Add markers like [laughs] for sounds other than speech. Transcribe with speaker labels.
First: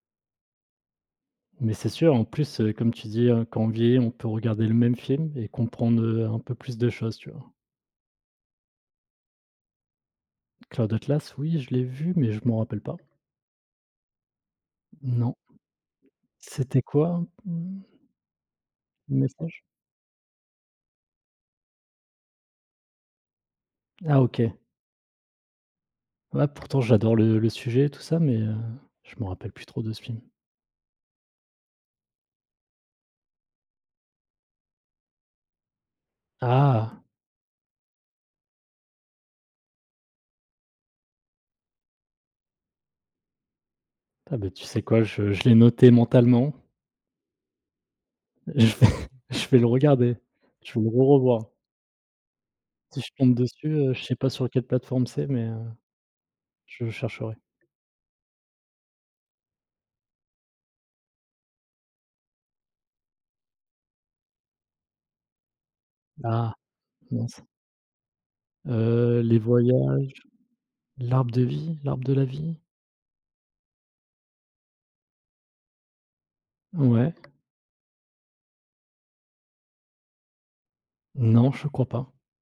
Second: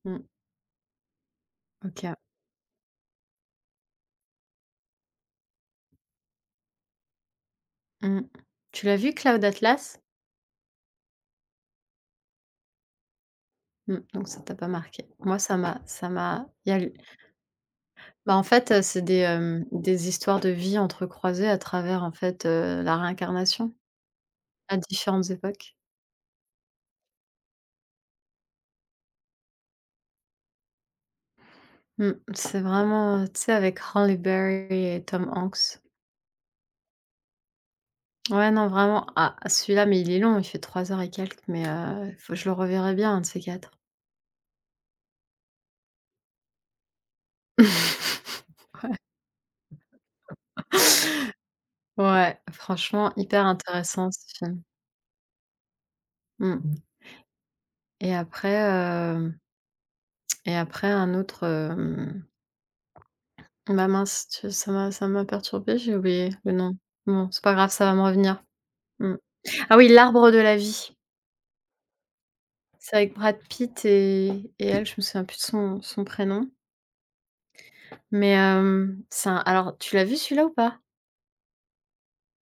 Speaker 1: Mmh.
Speaker 2: Mais c'est
Speaker 1: OK.
Speaker 2: sûr en plus, heu, comme tu dis, heu, quand on vieillit, on peut regarder le même film et comprendre, heu, un peu plus de choses, tu vois?
Speaker 1: Mmh. Tu l'as vu Cloud Atlas?
Speaker 2: Cloud Atlas oui, je l'ai vu, mais je m'en rappelle pas.
Speaker 1: Mmh. Donc ça t'a pas marqué.
Speaker 2: Non.
Speaker 1: Moi ça m'a ça m'a. Il y a
Speaker 2: C'était
Speaker 1: l
Speaker 2: quoi? Mmh.
Speaker 1: bah en fait, heu, c'est des,
Speaker 2: Message?
Speaker 1: hem, des histoires de vie entrecroisées à travers en fait, heu, la réincarnation,
Speaker 2: Ah OK.
Speaker 1: à différentes époques.
Speaker 2: Ah pourtant j'adore le le sujet et tout ça mais, heu, je m'en rappelle plus trop de ce film.
Speaker 1: Mmh. C'est vraiment, heu, tu sais avec Halle Berry et Tom Hanks.
Speaker 2: Ah!
Speaker 1: Ouais, non vraiment ah, celui-là, mais il est long, il fait 3 heures et quelques mais, heu, faut je le reverrai bien un de ces quatre.
Speaker 2: Ah bah, tu sais quoi, je je l'ai noté mentalement
Speaker 1: [laughs]
Speaker 2: je vais
Speaker 1: Ouais.
Speaker 2: je vais le regarder. Je vais le re revoir.
Speaker 1: [laughs] Ouais,
Speaker 2: Si je
Speaker 1: franchement
Speaker 2: tombe
Speaker 1: hyper
Speaker 2: dessus, heu, je
Speaker 1: intéressant
Speaker 2: sais
Speaker 1: ce
Speaker 2: pas sur quelle
Speaker 1: film.
Speaker 2: plateforme c'est, mais, heu,
Speaker 1: Mmh.
Speaker 2: je chercherai.
Speaker 1: Et après, hem et après un autre, hem [swallows] bah mince, tu s ça m'a ça m'a perturbée, j'ai oublié, le
Speaker 2: Ah,
Speaker 1: nom. Bon, c'est
Speaker 2: mince.
Speaker 1: pas grave, ça va me revenir. Mmh.
Speaker 2: Heu, les
Speaker 1: Ah oui,
Speaker 2: voyages,
Speaker 1: L'arbre de la vie.
Speaker 2: l'arbre de vie? L'arbre de la vie?
Speaker 1: C'est avec Brad Pitt et et elle, je me souviens plus de son son prénom.
Speaker 2: Mouais.
Speaker 1: Mais, hem, c'est un alors, tu l'as vu celui-là ou pas?
Speaker 2: Non, je crois pas.